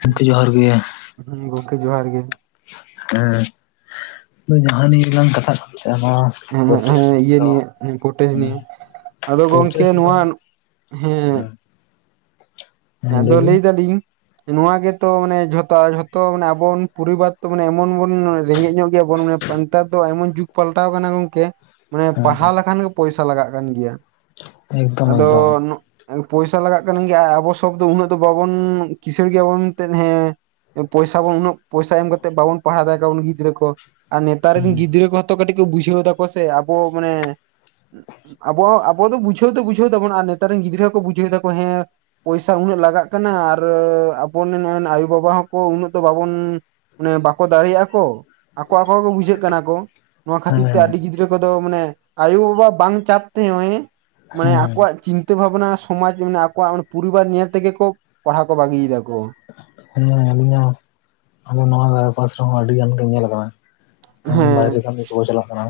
ᱜᱚᱝᱠᱮ ᱡᱚᱦᱟᱨ ᱜᱮ᱾ ᱦᱩᱸ ᱜᱚᱝᱠᱮ ᱡᱚᱦᱟᱨ ᱜᱮ ᱦᱮᱸ, ᱡᱟᱦᱟᱸ ᱱᱤᱭᱟᱹ ᱞᱟᱝ ᱠᱟᱛᱷᱟᱜ ᱠᱟᱱ ᱛᱟᱦᱮᱸᱜ-ᱟ ᱱᱚᱣᱟ ᱦᱮᱸ ᱦᱮᱸ ᱯᱨᱚᱴᱮᱥᱴ ᱦᱮᱸ ᱤᱭᱟᱹ ᱫᱚ ᱱᱤᱭᱮ ᱯᱚᱴᱮᱥ ᱱᱤᱭᱮ᱾ ᱟᱫᱚ ᱜᱚᱝᱠᱮ ᱯᱨᱚᱴᱮᱥᱴ ᱫᱚ ᱱᱚᱣᱟ ᱦᱮᱸ᱾ ᱦᱮᱸ ᱟᱫᱚ ᱵᱤᱱ ᱞᱟᱹᱭ ᱫᱟᱞᱤᱧ ᱱᱚᱣᱟ ᱜᱮᱛᱚ ᱢᱟᱱᱮ ᱡᱷᱚᱛᱚ ᱡᱷᱚᱛᱚ ᱢᱟᱱᱮ ᱟᱵᱚᱱ ᱯᱚᱨᱤᱵᱟᱨ ᱛᱚ ᱢᱟᱱᱮ ᱮᱢᱚᱱ ᱵᱚᱱ ᱨᱮᱸᱜᱮᱡ ᱧᱚᱜ ᱜᱮᱭᱟᱵᱚᱱ ᱢᱟᱱᱮ ᱱᱮᱛᱟᱨ ᱫᱚ ᱮᱢᱚᱱ ᱡᱩᱜᱽ ᱯᱟᱞᱴᱟᱣ ᱠᱟᱱᱟ ᱜᱚᱝᱠᱮ, ᱢᱟᱱᱮ ᱦᱮᱸ ᱯᱟᱲᱦᱟᱣ ᱦᱮᱸ ᱞᱮᱠᱷᱟᱱ ᱜᱮ ᱯᱚᱭᱥᱟ ᱞᱟᱜᱟ ᱠᱟᱱ ᱜᱮᱭᱟ, ᱮᱠᱫᱚᱢ ᱟᱫᱚ ᱮᱠᱫᱚᱢ ᱱᱚᱜᱮᱸ ᱯᱚᱭᱥᱟ ᱞᱟᱜᱟᱜ ᱠᱟᱱ ᱜᱮᱭᱟ ᱟᱵᱚ ᱥᱚ [inaudible] ᱫᱚ ᱩᱱᱟᱹᱜ ᱫᱚ ᱵᱟᱵᱚᱱ ᱠᱤᱥᱟᱹᱬ ᱜᱮᱭᱟᱵᱚᱱ ᱢᱮᱱᱛᱮᱫ ᱦᱮᱸ ᱯᱚᱭᱥᱟ ᱵᱚᱱ ᱩᱱᱟᱹᱜ, ᱯᱚᱭᱥᱟ ᱮᱢ ᱠᱟᱛᱮᱜ ᱵᱟᱵᱚᱱ ᱯᱟᱲᱟᱣ [unintelligible] ᱠᱚᱣᱟ ᱵᱚᱱ ᱜᱤᱫᱽᱨᱟᱹ ᱠᱚ᱾ ᱟᱨ ᱱᱮᱛᱟᱨ ᱦᱮᱸ ᱨᱮᱱ ᱜᱤᱫᱽᱨᱟᱹ ᱠᱚᱦᱚᱛᱚ ᱠᱟᱹᱴᱤᱡ ᱠᱚ ᱵᱩᱡᱷᱟᱹᱣ ᱫᱟᱠᱚ ᱥᱮ ᱟᱵᱚ ᱢᱟᱱᱮ ᱟᱵᱚ ᱦᱚᱸ, ᱟᱵᱚ ᱫᱚ ᱵᱩᱡᱷᱟᱹᱣ ᱫᱚ ᱵᱩᱡᱷᱟᱹᱣ ᱫᱟᱵᱚᱱ ᱟᱨ ᱱᱮᱛᱟᱨ ᱨᱮᱱ ᱜᱤᱫᱽᱨᱟᱹ ᱦᱚᱸ ᱠᱚ ᱵᱩᱡᱷᱟᱹᱣ ᱫᱟᱠᱚ ᱦᱮᱸ ᱯᱚᱭᱥᱟ ᱩᱱᱟᱹᱜ ᱞᱟᱜᱟᱜ ᱠᱟᱱᱟ ᱟᱨ ᱟᱵᱚ [unintelligible] ᱟᱭᱩ ᱵᱟᱵᱟ ᱦᱚᱸ ᱠᱚ ᱩᱱᱟ ᱫᱚ ᱵᱟᱵᱚᱱ ᱚᱱᱮ ᱵᱟᱠᱚ ᱫᱟᱲᱮᱭᱟᱜᱼᱟ ᱠᱚ, ᱟᱠᱚ ᱟᱠᱚ ᱜᱮᱠᱚ ᱵᱩᱡᱷᱟᱹᱜ ᱠᱟᱱᱟ ᱠ, ᱱᱚᱣᱟ ᱠᱷᱟᱹᱛᱤᱨ ᱛᱮ ᱦᱮᱸ ᱟᱹᱰᱤ ᱜᱤᱫᱽ ᱨᱟᱹ ᱠᱚᱫᱚ ᱢᱟᱱᱮ, ᱟᱭᱳ ᱵᱟᱵᱟ ᱵᱟᱝ ᱪᱟᱯ ᱛᱮ, [unintelligible] ᱢᱟᱱᱮ ᱦᱮᱸ ᱟᱠᱚᱣᱟᱜ ᱪᱤᱱ ᱛᱟᱹ ᱵᱷᱟᱵᱱᱟ ᱥᱚᱢᱟᱡᱽ ᱢᱟᱱᱮ ᱟᱠᱚᱣᱟᱜ ᱚᱱᱟ ᱯᱚᱨᱤᱵᱟᱨ ᱧᱮᱞ ᱛᱮᱜᱮ ᱠᱚ ᱞ, ᱯᱟᱲᱦᱟᱣ ᱠᱚ ᱵᱟᱜᱤᱭ ᱫᱟᱠᱚ᱾ ᱦᱮᱸ ᱟᱞᱤᱧ ᱦᱚᱸ, ᱟᱞᱮ ᱱᱚᱣᱟ ᱯᱟᱥ ᱨᱮ ᱦᱚᱸ ᱟᱹᱰᱤ ᱜᱟᱱ ᱜᱮ ᱧᱮᱞ ᱟᱠᱟᱱᱟ᱾ ᱩᱸ ᱦᱮᱸ ᱵᱟᱭᱨᱮ ᱠᱟᱢᱤ ᱠᱚ ᱪᱟᱞᱟᱜ ᱠᱟᱱᱟ᱾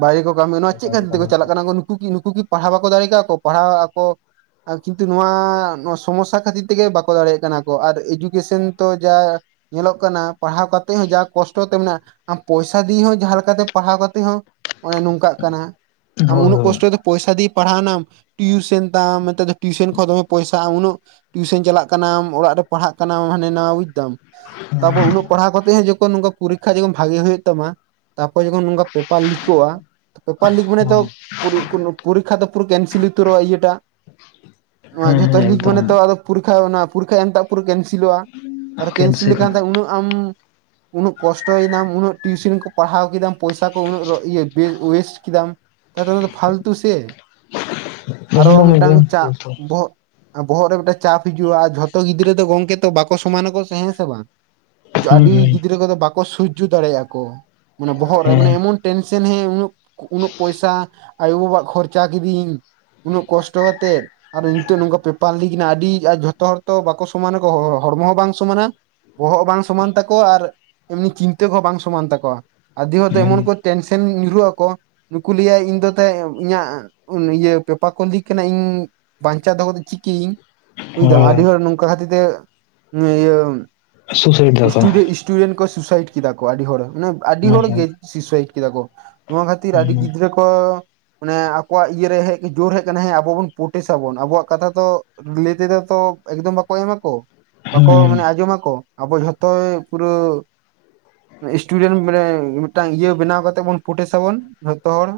ᱵᱟᱭᱨᱮ ᱠᱚ ᱠᱟᱢᱤ, ᱱᱚᱣᱟ ᱪᱮᱫ ᱵᱟᱭᱨᱮ ᱠᱷᱟᱹᱛᱤᱨ ᱛᱮᱠᱚ ᱠᱟᱹᱢᱤ ᱪᱟᱞᱟᱜ ᱠᱟᱱᱟ ᱠᱚ, ᱱᱩᱠᱩ ᱠᱤ ᱱᱩᱠᱩ ᱠᱤ ᱯᱟᱲᱦᱟᱣ ᱵᱟᱠᱚ ᱫᱟᱲᱮ ᱠᱟᱜ ᱠᱚ, ᱯᱟᱲᱦᱟᱣ ᱟᱠᱚ ᱟᱸ ᱠᱤᱱᱛᱩ ᱱᱚᱣᱟ ᱥᱚᱢᱚᱥᱥᱟ ᱠᱷᱟᱹᱛᱤᱨ ᱛᱮᱜᱮ ᱵᱟᱠᱚ ᱫᱟᱲᱮᱜ ᱠᱟᱱᱟ ᱠᱚ ᱟᱨ ᱮᱡᱩᱠᱮᱥᱚᱱ ᱛᱚ ᱡᱟ ᱧᱮᱞᱚᱜ ᱠᱟᱱᱟ ᱯᱟᱲᱦᱟᱣ ᱠᱟᱛᱮᱫ ᱦᱚᱸ ᱡᱟ ᱠᱚᱥᱴᱚ ᱛᱮ ᱢᱮᱱᱟᱜᱼᱟ, ᱟᱢ ᱯᱚᱭᱥᱟ ᱫᱤᱭᱮ ᱦᱚᱸ ᱡᱟᱦᱟᱸ ᱞᱮᱠᱟᱛᱮ ᱯᱟᱲᱦᱟᱣ ᱠᱟᱛᱮ ᱦᱚᱸ ᱦᱚᱸᱜ-ᱚᱭ ᱱᱚᱝᱠᱟᱜ ᱠᱟᱱᱟ, ᱟᱢ ᱩᱱᱟᱹᱜ ᱦᱳᱭ ᱠᱚᱥᱴᱚ ᱫᱚ ᱯᱚᱭᱥᱟ ᱫᱤᱭᱮ ᱯᱟᱲᱦᱟᱣ ᱱᱟᱢ ᱴᱤᱭᱩᱥᱮᱱ ᱛᱟᱢ ᱱᱮᱛᱟᱨ ᱫᱚ ᱴᱤᱭᱩᱥᱮᱱ ᱠᱷᱚᱱ ᱫᱚᱢᱮ ᱯᱚᱭᱥᱟ ᱩᱱᱟᱹᱜ ᱴᱤᱭᱩᱥᱚᱱ ᱪᱟᱞᱟᱜ ᱠᱟᱱᱟᱢ ᱚᱲᱟᱜ ᱨᱮ ᱯᱟᱲᱦᱟᱜ ᱠᱟᱱᱟᱢ ᱦᱟᱱᱮ ᱱᱟᱣᱟ ᱵᱩᱡᱽ ᱫᱟᱢ ᱛᱟᱯᱚᱨ ᱩᱱᱟᱹᱜ ᱯᱟᱲᱦᱟᱣ ᱠᱟᱛᱮ ᱦᱚᱸ ᱡᱚᱠᱷᱚᱱ ᱱᱚᱝᱠᱟᱱ ᱯᱚᱨᱤᱠᱠᱷᱟ ᱡᱚᱠᱷᱚᱱ ᱵᱷᱟᱜᱤ ᱦᱩᱭᱩᱜ ᱛᱟᱢᱟ ᱛᱟᱨᱯᱚᱨ ᱡᱚᱠᱷᱚᱱ ᱱᱚᱝᱠᱟ ᱯᱮᱯᱟᱨ ᱞᱤᱠᱚᱜᱼᱟ ᱾ ᱯᱮᱯᱟᱨ ᱞᱤᱠ ᱢᱟᱱᱮ ᱛᱚ ᱦᱳᱭ ᱯᱚᱨᱤ ᱯᱚᱨᱤᱠᱷᱟ ᱛᱚ ᱯᱩᱨᱟᱹ ᱠᱮᱱᱥᱮᱞ ᱩᱛᱟᱹᱨ ᱟ ᱤᱭᱟᱹ ᱴᱟᱜ ᱾ ᱦᱮᱸ ᱡᱚᱛᱚ ᱦᱮᱸ ᱞᱤᱠ ᱮᱠᱫᱚᱢ ᱢᱟᱱᱮ ᱛᱚ ᱟᱫᱚ ᱯᱚᱨᱤᱠᱷᱟ ᱚᱱᱟ ᱯᱚᱨᱤᱠᱷᱟ ᱮᱢᱴᱟᱜ ᱯᱩᱨᱟᱹ ᱠᱮᱱᱥᱮᱞᱚᱜᱼᱟ, ᱛᱟᱦᱞᱮ ᱠᱮᱱᱥᱮᱞ ᱞᱮᱠᱷᱟᱱ ᱩᱱᱟᱹᱜ ᱟᱢ ᱩᱱᱟᱹᱜ ᱠᱚᱥᱴᱚᱭᱮᱱᱟᱢ ᱩᱱᱟᱹᱜ ᱴᱤᱭᱩᱥᱚᱱ ᱠᱚ ᱯᱟᱲᱦᱟᱣ ᱠᱮᱫᱟᱢ ᱯᱚᱭᱥᱟ ᱠᱚ ᱩᱱᱟᱹᱜ ᱨᱚ ᱤᱭᱟᱹ ᱵᱮ ᱳᱭᱮᱥᱴ ᱠᱤᱫᱟᱢ ᱛᱟᱦᱞᱮ ᱛᱚ ᱚᱱᱟ ᱫᱚ ᱯᱷᱟᱞᱛᱩ ᱥᱮ? ᱟᱨᱚ ᱮᱠᱫᱚᱢ ᱢᱮᱫᱴᱟᱝ ᱮᱠᱫᱚᱢ ᱪᱟᱯ ᱦᱩᱸ ᱵᱚᱦᱚᱜ ᱟᱨ ᱵᱚᱦᱚᱜ ᱨᱮ ᱢᱤᱫᱴᱮᱱ ᱪᱟᱯ ᱦᱤᱡᱩᱜᱼᱟ ᱾ ᱟᱨ ᱡᱷᱚᱛᱚ ᱜᱤᱫᱽᱨᱟᱹ ᱫᱚ ᱜᱚᱝᱠᱮ ᱛᱚ ᱵᱟᱠᱚ ᱥᱚᱢᱟᱱᱟ ᱠᱚ ᱥᱮ ᱦᱮᱸ ᱥᱮ ᱵᱟᱝ? ᱟᱹᱰᱤ ᱦᱩᱸ ᱜᱤᱫᱽᱨᱟᱹ ᱠᱚᱫᱚ ᱵᱟᱠᱚ ᱥᱩᱡᱡᱚ ᱫᱟᱲᱮᱭᱟᱜᱼᱟ ᱠᱚ ᱢᱟᱱᱮ ᱵᱚᱦᱚᱜ ᱨᱮ ᱢᱟᱱᱮ ᱦᱮᱸ ᱮᱢᱚᱱ ᱴᱮᱱᱥᱮᱱ ᱦᱮ ᱩᱱᱟᱹᱜ ᱯᱚᱭᱥᱟ ᱟᱭᱳᱼ ᱵᱟᱵᱟᱜ ᱠᱷᱚᱨᱪᱟ ᱠᱤᱫᱤᱧ ᱾ ᱩᱱᱟᱹᱜ ᱠᱚᱥᱴᱚ ᱠᱟᱛᱮᱫ ᱟᱨ ᱱᱤᱛᱚᱜ ᱱᱚᱝᱠᱟ ᱯᱮᱯᱟᱨ ᱞᱤᱠ ᱮᱱᱟ ᱟᱹᱰᱤ ᱟᱨ ᱡᱷᱚ ᱡᱚᱛᱚ ᱦᱚᱲ ᱛᱚ ᱵᱟᱠᱚ ᱥᱚᱢᱟᱱᱟᱠᱚ, ᱦᱚᱲᱢᱚ ᱦᱚᱸ ᱵᱟᱝ ᱥᱚᱢᱟᱱᱟ ᱾ ᱵᱚᱦᱚᱜ ᱵᱟᱝ ᱥᱚᱢᱟᱱ ᱛᱟᱠᱚᱣᱟ ᱟᱨ ᱮᱢᱱᱤ ᱪᱤᱱᱛᱟᱹ ᱠᱚᱦᱚᱸ ᱵᱟᱝ ᱥᱚᱢᱟᱱ ᱛᱟᱠᱚᱣᱟ, ᱟᱨᱫᱷᱤ ᱦᱚᱲ ᱫᱚ ᱦᱮᱸ ᱮᱢᱚᱱ ᱠᱚ ᱴᱮᱱᱥᱮᱱ ᱧᱩᱨᱦᱩᱜ ᱟᱠᱚ ᱱᱩᱠᱩ ᱞᱟᱹᱭᱟ ᱤᱧ ᱫᱚ ᱛᱮᱸ ᱤᱧᱟᱹᱜ ᱤᱭᱟᱹ ᱯᱮᱯᱟᱨ ᱠᱚ ᱞᱤᱠ ᱠᱟᱱᱟ ᱤᱧ ᱵᱟᱧᱪᱟᱣ ᱫᱚᱦᱚ ᱠᱟᱛᱮ ᱪᱤᱠᱟᱹᱭᱤᱧ ᱵᱩᱡᱽ ᱫᱟᱢ ᱦᱳᱭ ᱟᱹᱰᱤ ᱦᱚᱲ ᱱᱚᱝᱠᱟ ᱠᱷᱟᱹᱛᱤᱨ ᱛᱮ ᱥᱩᱥᱟᱭᱤᱰ ᱤᱭᱟᱹ ᱫᱟᱠᱚ ᱥᱴᱩᱰᱮ ᱤᱥ ᱤᱥᱴᱩᱰᱮᱱᱴ ᱠᱚ ᱥᱩᱥᱟᱭᱤᱴ ᱠᱮᱫᱟ ᱠᱚ ᱟᱹᱰᱤ ᱦᱚᱲ ᱢᱟᱱᱮ ᱟᱹᱰᱤ ᱦᱮᱸ ᱦᱚᱲ ᱦᱮᱸ ᱜᱮ ᱥᱩᱥᱟᱭᱤᱴ ᱠᱮᱫᱟ ᱠᱚ ᱾ ᱱᱚᱣᱟ ᱠᱷᱟᱹᱛᱤᱨ ᱟᱹᱰᱤ ᱦᱩᱸ ᱜᱤᱫᱽᱨᱟᱹ ᱠᱚ ‌ ᱢᱟᱱᱮ ᱟᱠᱚᱣᱟᱜ ᱤᱭᱟᱹ ᱨᱮ ᱦᱮᱡ ᱡᱳᱨ ᱦᱮᱡ ᱟᱠᱟᱱᱟ ᱦᱮᱸ ᱟᱵᱚ ᱵᱚᱱ ᱯᱨᱴᱮᱥ ᱟᱵᱚᱱ ᱟᱵᱚᱣᱟᱜ ᱠᱟᱛᱷᱟ ᱛᱚ ᱞᱟᱹᱭ ᱛᱮᱫᱚ ᱛᱚ ᱮᱠᱫᱚᱢ ᱵᱟᱠᱚ ᱮᱢᱟ ᱠᱚ ᱵᱟᱠᱚ ᱦᱮᱸ ᱢᱟᱱᱮ ᱟᱸᱡᱚᱢ ᱟᱠᱚ ᱾ ᱟᱵᱚ ᱡᱷᱚᱛᱚ ᱯᱩᱨᱟᱹ ᱤᱥᱴᱩᱰᱮᱱᱴ ᱢᱤᱫᱴᱟᱝ ᱤᱭᱟᱹ ᱵᱮᱱᱟᱣ ᱠᱟᱛᱮ ᱵᱚᱱ ᱯᱚᱴᱮᱥ ᱟᱵᱚᱱ ᱡᱚᱛᱚ ᱦᱚᱲ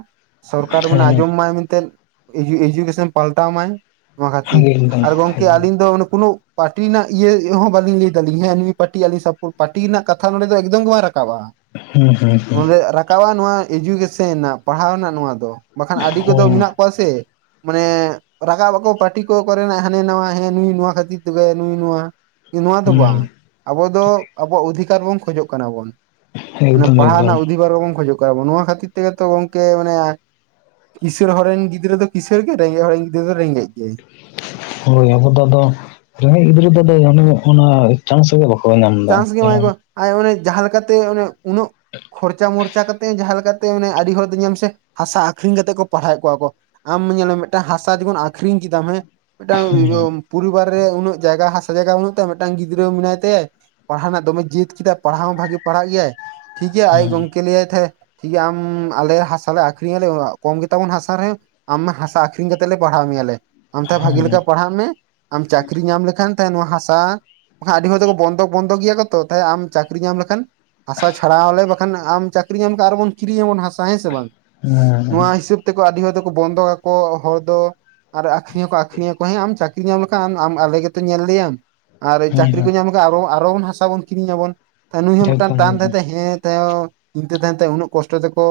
ᱥᱚᱨᱠᱟᱨ ᱢᱟᱱᱮ ᱟᱸᱡᱚᱢ ᱢᱟᱭ ᱢᱮᱱᱛᱮᱫ ᱤᱡᱩ ᱤᱡᱩᱠᱮᱥᱚᱱ ᱯᱟᱞᱴᱟᱣ ᱢᱟᱭ ᱱᱚᱣᱟ ᱦᱮᱸ ᱠᱷᱟᱹᱛᱤᱨ ᱮᱠᱫᱚᱢ ᱟᱨ ᱜᱚᱝᱠᱮ ᱮᱠᱫᱚᱢ ᱟᱹᱞᱤᱧ ᱫᱚ ᱚᱱᱮ ᱠᱳᱱᱳ ᱯᱟᱴᱤ ᱨᱮᱱᱟᱜ ᱤᱭᱟᱹ ᱦᱚᱸ ᱵᱟᱞᱤᱧ ᱞᱟᱹᱭ ᱫᱟᱞᱤᱧ ᱦᱮᱸ ᱱᱩᱭ ᱯᱟᱴᱤ ᱟᱹᱞᱤᱧ ᱥᱟᱯᱳ ᱯᱟᱴᱤ ᱨᱮᱱᱟᱜ ᱠᱟᱛᱷᱟ ᱱᱚᱸᱰᱮ ᱫᱚ ᱮᱠᱫᱚᱢ ᱜᱮ ᱵᱟᱝ ᱨᱟᱠᱟᱵ-ᱟ ᱦᱩᱸ ᱦᱩᱸ ᱾ ᱦᱩᱸ ᱱᱚᱸᱰᱮ ᱨᱟᱠᱟᱵ-ᱟ ᱱᱚᱣᱟ ᱤᱡᱩᱠᱮᱥᱚᱱ ᱨᱮᱱᱟᱜ ᱯᱟᱲᱦᱟᱣ ᱨᱮᱱᱟᱜ ᱱᱚᱣᱟ ᱫᱚ ᱾ ᱵᱟᱠᱷᱟᱱ ᱟᱹᱰᱤ ᱠᱚᱫᱚ ᱦᱳᱭ ᱢᱮᱱᱟᱜ ᱠᱚᱣᱟ ᱥᱮ ᱢᱟᱱᱮ ᱨᱟᱠᱟᱵ ᱟᱠᱚ ᱯᱟᱨᱴᱤ ᱠᱚ ᱠᱚᱨᱮᱱᱟᱜ ᱦᱟᱱᱮ ᱱᱟᱣᱟ ᱦᱮᱸ ᱱᱩᱭ ᱱᱚᱣᱟ ᱠᱷᱟᱹᱛᱤᱨ ᱛᱮᱜᱮ ᱱᱩᱭ ᱱᱚᱣᱟ ᱾ ᱱᱚᱣᱟ ᱫᱚ ᱵᱟᱝ ᱟᱵᱚ ᱫᱚ ᱟᱵᱚᱣᱟᱜ ᱚᱫᱷᱤᱠᱟᱨ ᱵᱚᱱ ᱠᱷᱚᱡᱚᱜ ᱠᱟᱱᱟ ᱵᱚᱱ ᱦᱩᱸ ᱾ ᱢᱟᱱᱮ ᱮᱠᱫᱚᱢ ᱯᱟᱲᱦᱟᱣ ᱮᱠᱫᱚᱢ ᱨᱮᱱᱟᱜ ᱚᱫᱷᱤᱵᱟᱨ ᱵᱚᱱ ᱠᱷᱚᱡᱚᱜ ᱠᱟᱱᱟ ᱵᱚᱱ, ᱱᱚᱣᱟ ᱠᱷᱟᱹᱛᱤᱨ ᱛᱮᱜᱮ ᱛᱚ ᱜᱚᱝᱠᱮ ᱢᱟᱱᱮ ᱠᱤᱥᱟᱹᱲ ᱦᱚᱲ ᱨᱮᱱ ᱜᱤᱫᱽᱨᱟᱹ ᱫᱚ ᱠᱤᱥᱟᱹᱲ ᱜᱮ ᱨᱮᱸᱜᱮᱡ ᱦᱚᱲ ᱨᱮᱱ ᱜᱤᱫᱽᱨᱟᱹ ᱫᱚ ᱨᱮᱸᱜᱮᱡ ᱜᱮ ᱾ ᱦᱳᱭ ᱟᱵᱚ ᱫᱚ ᱟᱫᱚ ᱨᱮᱸᱜᱮᱡ ᱜᱤᱫᱽᱨᱟᱹ ᱫᱚ ᱚᱱᱟ ᱪᱟᱱᱥ ᱜᱮ ᱵᱟ ᱪᱟᱱᱥ ᱜᱮ ᱮᱢᱟᱭᱟᱠᱚ ᱟᱨ ᱚᱱᱮ ᱡᱟᱦᱟᱸ ᱞᱮᱠᱟᱛᱮ ᱚᱱᱮ ᱩᱱᱟᱹᱜ ᱠᱷᱚᱨᱪᱟ ᱢᱚᱨᱪᱟ ᱠᱟᱛᱮᱫ ᱡᱟᱦᱟᱸ ᱞᱮᱠᱟᱛᱮ ᱢᱟᱱᱮ ᱟᱹᱰᱤ ᱦᱚᱲ ᱫᱚ ᱧᱮᱞ ᱢᱮᱥᱮ ᱦᱟᱥᱟ ᱟᱠᱷᱨᱤᱧ ᱠᱟᱛᱮᱫ ᱠᱚ ᱯᱟᱲᱦᱟᱣᱮᱫ ᱠᱚᱣᱟ ᱠᱚ ᱟᱢ ᱧᱮᱞ ᱢᱮ ᱢᱮᱫᱴᱟᱝ ᱦᱟᱥᱟ ᱡᱚᱠᱷᱚᱱ ᱟᱠᱷᱨᱤᱧ ᱠᱮᱫᱟᱢ ᱦᱮᱸ ᱢᱤᱫᱴᱟᱝ ᱦᱮᱸ ᱯᱚᱨᱤᱵᱟᱨ ᱨᱮ ᱩᱱᱟᱹᱜ ᱡᱟᱭᱜᱟ ᱦᱟᱥᱟ ᱡᱟᱭᱜᱟ ᱵᱟᱹᱱᱩᱜ ᱛᱟᱭᱟ ᱢᱤᱫᱴᱟᱝ ᱜᱤᱫᱽᱨᱟᱹ ᱢᱮᱱᱟᱭ ᱛᱟᱭᱟᱭ ᱯᱟᱲᱦᱟᱣ ᱨᱮᱱᱟᱜ ᱫᱚᱢᱮ ᱡᱮᱛ ᱠᱮᱫᱟ ᱯᱟᱲᱦᱟᱣ ᱦᱚᱸ ᱵᱷᱟᱜᱮ ᱯᱟᱲᱦᱟᱜ ᱜᱮᱭᱟᱭ ᱴᱷᱤᱠ ᱜᱮᱭᱟ, ᱟᱡᱤᱡ ᱦᱮᱸ ᱜᱚᱝᱠᱮ ᱞᱟᱹᱭᱟᱭ ᱛᱟᱦᱮᱸ ᱴᱷᱤᱠ ᱜᱮᱭᱟ ᱟᱢ ᱟᱞᱮ ᱦᱟᱥᱟ ᱞᱮ ᱟᱠᱷᱨᱤᱧ ᱟᱞᱮ ᱠᱚᱢ ᱜᱮᱛᱟ ᱵᱚᱱ ᱦᱟᱥᱟ ᱨᱮ ᱟᱢ ᱦᱟᱥᱟ ᱟᱹᱷᱨᱤᱧ ᱠᱟᱛᱮᱫ ᱞᱮ ᱯᱟᱲᱦᱟᱣ ᱢᱮᱭᱟ ᱞᱮ ᱾ ᱟᱢ ᱛᱟᱦᱮ ᱦᱮᱸ ᱵᱷᱟᱜᱤ ᱞᱮᱠᱟ ᱯᱟᱲᱦᱟᱜ ᱢᱮ ᱟᱢ ᱪᱟᱠᱨᱤ ᱧᱟᱢ ᱞᱮᱠᱷᱟᱱ ᱛᱟᱦᱮ ᱱᱚᱣᱟ ᱦᱟᱥᱟ, ᱵᱟᱠᱷᱟᱱ ᱟᱹᱰᱤ ᱦᱚᱲ ᱫᱚᱠᱚ ᱵᱚᱱᱫᱷᱚᱠ ᱵᱚᱱᱫᱷᱚᱠ ᱜᱮᱭᱟ ᱠᱚ ᱛᱚ, ᱛᱟᱭ ᱟᱢ ᱪᱟᱹᱠᱨᱤ ᱧᱟᱢ ᱞᱮᱠᱷᱟᱱ ᱦᱟᱥᱟ ᱪᱷᱟᱲᱟᱣ ᱟᱞᱮ ᱵᱟᱠᱷᱟᱱ ᱟᱢ ᱪᱟᱹᱠᱨᱤ ᱧᱟᱢ ᱞᱮᱠᱷᱟᱱ ᱟᱨᱵᱚᱱ ᱠᱤᱨᱤᱧ ᱟᱵᱚᱱ ᱦᱟᱥᱟ ᱦᱮᱸ ᱥᱮ ᱵᱟᱝ? ᱦᱮᱸ ᱱᱚᱣᱟ ᱦᱤᱥᱟᱹᱵ ᱛᱮᱠᱚ ᱟᱹᱰᱤ ᱦᱚᱲ ᱫᱚᱠᱚ ᱵᱚᱱᱫᱚ ᱟᱠᱚ ᱦᱚᱲ ᱫᱚ ᱾ ᱟᱨ ᱟᱠᱷᱨᱤᱧ ᱦᱚᱸᱠᱚ ᱟᱠᱷᱨᱤᱧᱟᱠᱚ ᱦᱮᱸ ᱟᱢ ᱪᱟᱹᱠᱨᱤ ᱧᱟᱢ ᱞᱮᱠᱷᱟᱱ ᱟᱢ ᱟᱞᱮ ᱜᱮᱛᱚ ᱧᱮᱞ ᱞᱮᱭᱟᱢ ᱾ ᱟᱨ ᱦᱮᱸ ᱪᱟᱹᱠᱨᱤ ᱠᱚ ᱦᱮᱸ ᱧᱟᱢ ᱞᱮᱠᱷᱟᱱ ᱟᱨᱚ ᱟᱨᱚ ᱵᱚᱱ ᱦᱟᱥᱟ ᱵᱚᱱ ᱠᱤᱨᱤᱧᱟ ᱵᱚᱱ ᱱᱩᱭ ᱦᱚᱸ ᱢᱤᱫᱴᱟᱱ ᱮᱠᱫᱚᱢ ᱴᱟᱱ ᱛᱟᱭᱚᱢ ᱫᱷᱟᱭ ᱮᱠᱫᱚᱢ ᱛᱮ ᱦᱮᱸ ᱛᱟᱭᱚᱢ ᱪᱤᱱᱛᱟᱹ ᱛᱟᱦᱮᱱ ᱛᱟᱭᱟ ᱩᱱᱟᱹᱜ ᱠᱚᱥᱴᱚ ᱛᱮᱠᱚ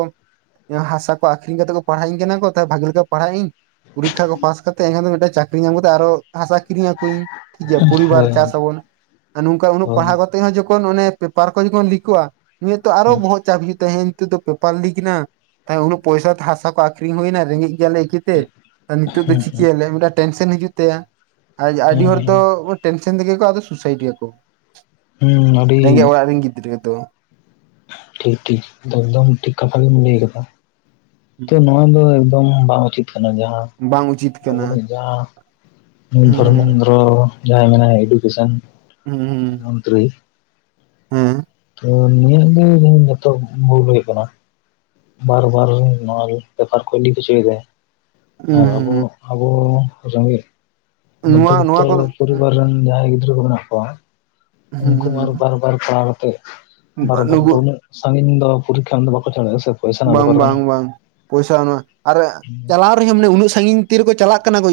ᱦᱟᱥᱟ ᱠᱚ ᱟᱠᱷᱨᱤᱧ ᱠᱟᱛᱮ ᱠᱚ ᱯᱟᱲᱦᱟᱭᱤᱧ ᱠᱟᱱᱟ ᱠᱚ ᱛᱚ ᱵᱷᱟᱜᱤ ᱞᱮᱠᱟ ᱯᱟᱲᱦᱟᱜ ᱤᱧ ᱯᱚᱨᱤᱠᱠᱷᱟ ᱠᱚ ᱯᱟᱥ ᱠᱟᱛᱮ [unintelligible] ᱢᱤᱫᱴᱟᱱ ᱪᱟᱹᱠᱨᱤ ᱧᱟᱢ ᱠᱟᱛᱮ ᱟᱨᱚ ᱦᱟᱥᱟ ᱠᱤᱨᱤᱧᱟᱠᱚᱣᱤᱧ ᱴᱷᱤᱠ ᱜᱮᱭᱟ ᱯᱚᱨᱤᱵᱟᱨ ᱦᱳᱭ ᱪᱟᱥ ᱦᱳᱭ ᱟᱵᱚᱱ ᱟᱨ ᱱᱚᱝᱠᱟ ᱩᱱᱟᱹᱜ ᱦᱳᱭ ᱦᱮᱸ ᱛᱮ ᱦᱚᱸ ᱡᱚᱠᱷᱚᱱ ᱚᱱᱮ ᱯᱮᱯᱟᱨ ᱠᱚ ᱡᱚᱠᱷᱚᱱ ᱞᱤᱠᱚᱜᱼᱟ ᱩᱱᱤᱭᱟᱜ ᱛᱚ ᱟᱨᱚ ᱵᱚᱦᱚᱜ ᱪᱟᱯ ᱦᱤᱡᱩᱜ ᱛᱟᱭᱟ ᱦᱮ ᱛᱚ ᱯᱮᱯᱟᱨ ᱞᱤᱠ ᱱᱟ ᱛᱟ ᱩᱱᱚᱜ ᱯᱚᱭᱥᱟ ᱛᱮ ᱦᱟᱥᱟ ᱠᱚ ᱟᱠᱠᱷᱨᱤᱧ ᱦᱩᱭᱱᱟ ᱨᱮᱸᱜᱮᱡ ᱜᱮᱭᱟᱞᱮ ᱤᱠᱟᱹᱛᱮ ᱱᱤᱛᱚᱜ ᱫᱚ ᱪᱤᱠᱟᱹᱭᱟᱞᱮᱭᱟ ᱢᱤᱫᱴ ᱴᱮᱱᱥᱮᱱ ᱦᱤᱡᱩᱜ ᱛᱟᱭᱟ ᱟᱹᱰᱤ ᱦᱚᱲ ᱦᱮᱸ ᱫᱚ ᱦᱮᱸ ᱴᱮᱱᱥᱮᱱ ᱛᱮᱜᱮ ᱠᱚ ᱟᱫᱚ ᱥᱩᱥᱟᱭᱤᱰ ᱜᱮᱭᱟ ᱠᱚ ᱦᱩᱸ ᱟᱹᱰᱤ ᱨᱮᱸᱜᱮᱡ ᱚᱲᱟᱜ ᱨᱮᱱ ᱜᱤᱫᱽᱨᱟᱹ ᱫᱚ ᱴᱷᱤᱠ ᱴᱷᱤᱠ ᱮᱠᱫᱚᱢ ᱴᱷᱤᱠ ᱠᱟᱛᱷᱟ ᱜᱮᱢ ᱞᱟᱹᱭ ᱠᱮᱫᱟ ᱱᱚᱣᱟ ᱫᱚ ᱮᱠᱫᱚᱢ ᱵᱟᱝ ᱩᱪᱤᱛ ᱠᱟᱱᱟ ᱡᱟᱦᱟᱸ ᱵᱟᱝ ᱩᱪᱤᱛ ᱟᱵᱚ ᱠᱟᱱᱟ ᱨᱮᱱᱤᱡ ᱡᱟᱦᱟᱸ ᱦᱩᱸ ᱫᱷᱚᱨᱢᱮᱱᱫᱨᱚ ᱡᱟᱦᱟᱸᱭ ᱢᱮᱱᱟᱭᱟ ᱮᱰᱩᱠᱮᱥᱮᱱ ᱦᱩᱸ ᱦᱩᱸ ᱢᱚᱱᱛᱨᱤ ᱦᱮᱸ ᱛᱚ ᱱᱩᱭᱟᱜ ᱫᱚ [unintelligible] ᱵᱷᱩᱞ ᱦᱩᱭ ᱠᱟᱱᱟ᱾ ᱵᱟᱨ ᱵᱟᱨ ᱱᱚᱣᱟ ᱵᱮᱯᱟᱨ ᱠᱚᱭ ᱞᱤᱠ ᱦᱚᱪᱚᱭ ᱫᱟᱭ᱾ ᱟᱨ ᱟᱵᱚ ᱦᱩᱸ ᱟᱵᱚ ᱥᱟᱝᱜᱮ ᱱᱚᱣᱟ ᱱᱚᱣᱟ ᱢᱚᱫᱫᱷᱚᱵᱤᱛᱛᱚ ᱠᱚᱫᱚ ᱯᱚᱨᱤᱵᱟᱨ ᱨᱮᱱ ᱡᱟᱦᱟᱸᱭ ᱜᱤᱫᱽᱨᱟᱹ ᱠᱚ ᱢᱮᱱᱟᱜ ᱠᱚᱣᱟ᱾ ᱦᱩᱸ ᱩᱱᱠᱩ ᱢᱟ ᱟᱨ ᱦᱩᱸ ᱵᱟᱨ ᱵᱟᱨ ᱯᱟᱲᱦᱟᱣ ᱠᱟᱛᱮᱜ ᱵᱟᱨ ᱵᱟᱨ ᱱᱩᱠᱩ ᱫᱚ ᱩᱱᱟᱹᱜ ᱥᱟᱹᱜᱤᱧ ᱫᱚ ᱯᱚᱨᱤᱠᱠᱷᱟ ᱮᱢᱫᱚ ᱵᱟᱠᱚ ᱪᱟ ᱫᱟᱲᱮᱜ-ᱟ ᱥᱮ᱾ ᱯᱚᱭᱥᱟ ᱨᱮᱱᱟᱜ ᱵᱟᱝ ᱵᱮᱯᱟᱨ ᱠᱟᱱᱟ ᱵᱟᱝ ᱵᱟᱝ ᱯᱚᱭᱥᱟ ᱩᱱᱟᱹᱜ ᱟᱨ ᱪᱟᱞᱟᱣ ᱠᱚᱨᱮ ᱦᱚᱸ ᱢᱟᱱᱮ ᱩᱱᱟᱹᱜ ᱥᱟᱹᱜᱤᱧ ᱛᱤᱨᱮᱠᱚ ᱪᱟᱞᱟᱜ ᱠᱟᱱᱟ ᱠᱚ᱾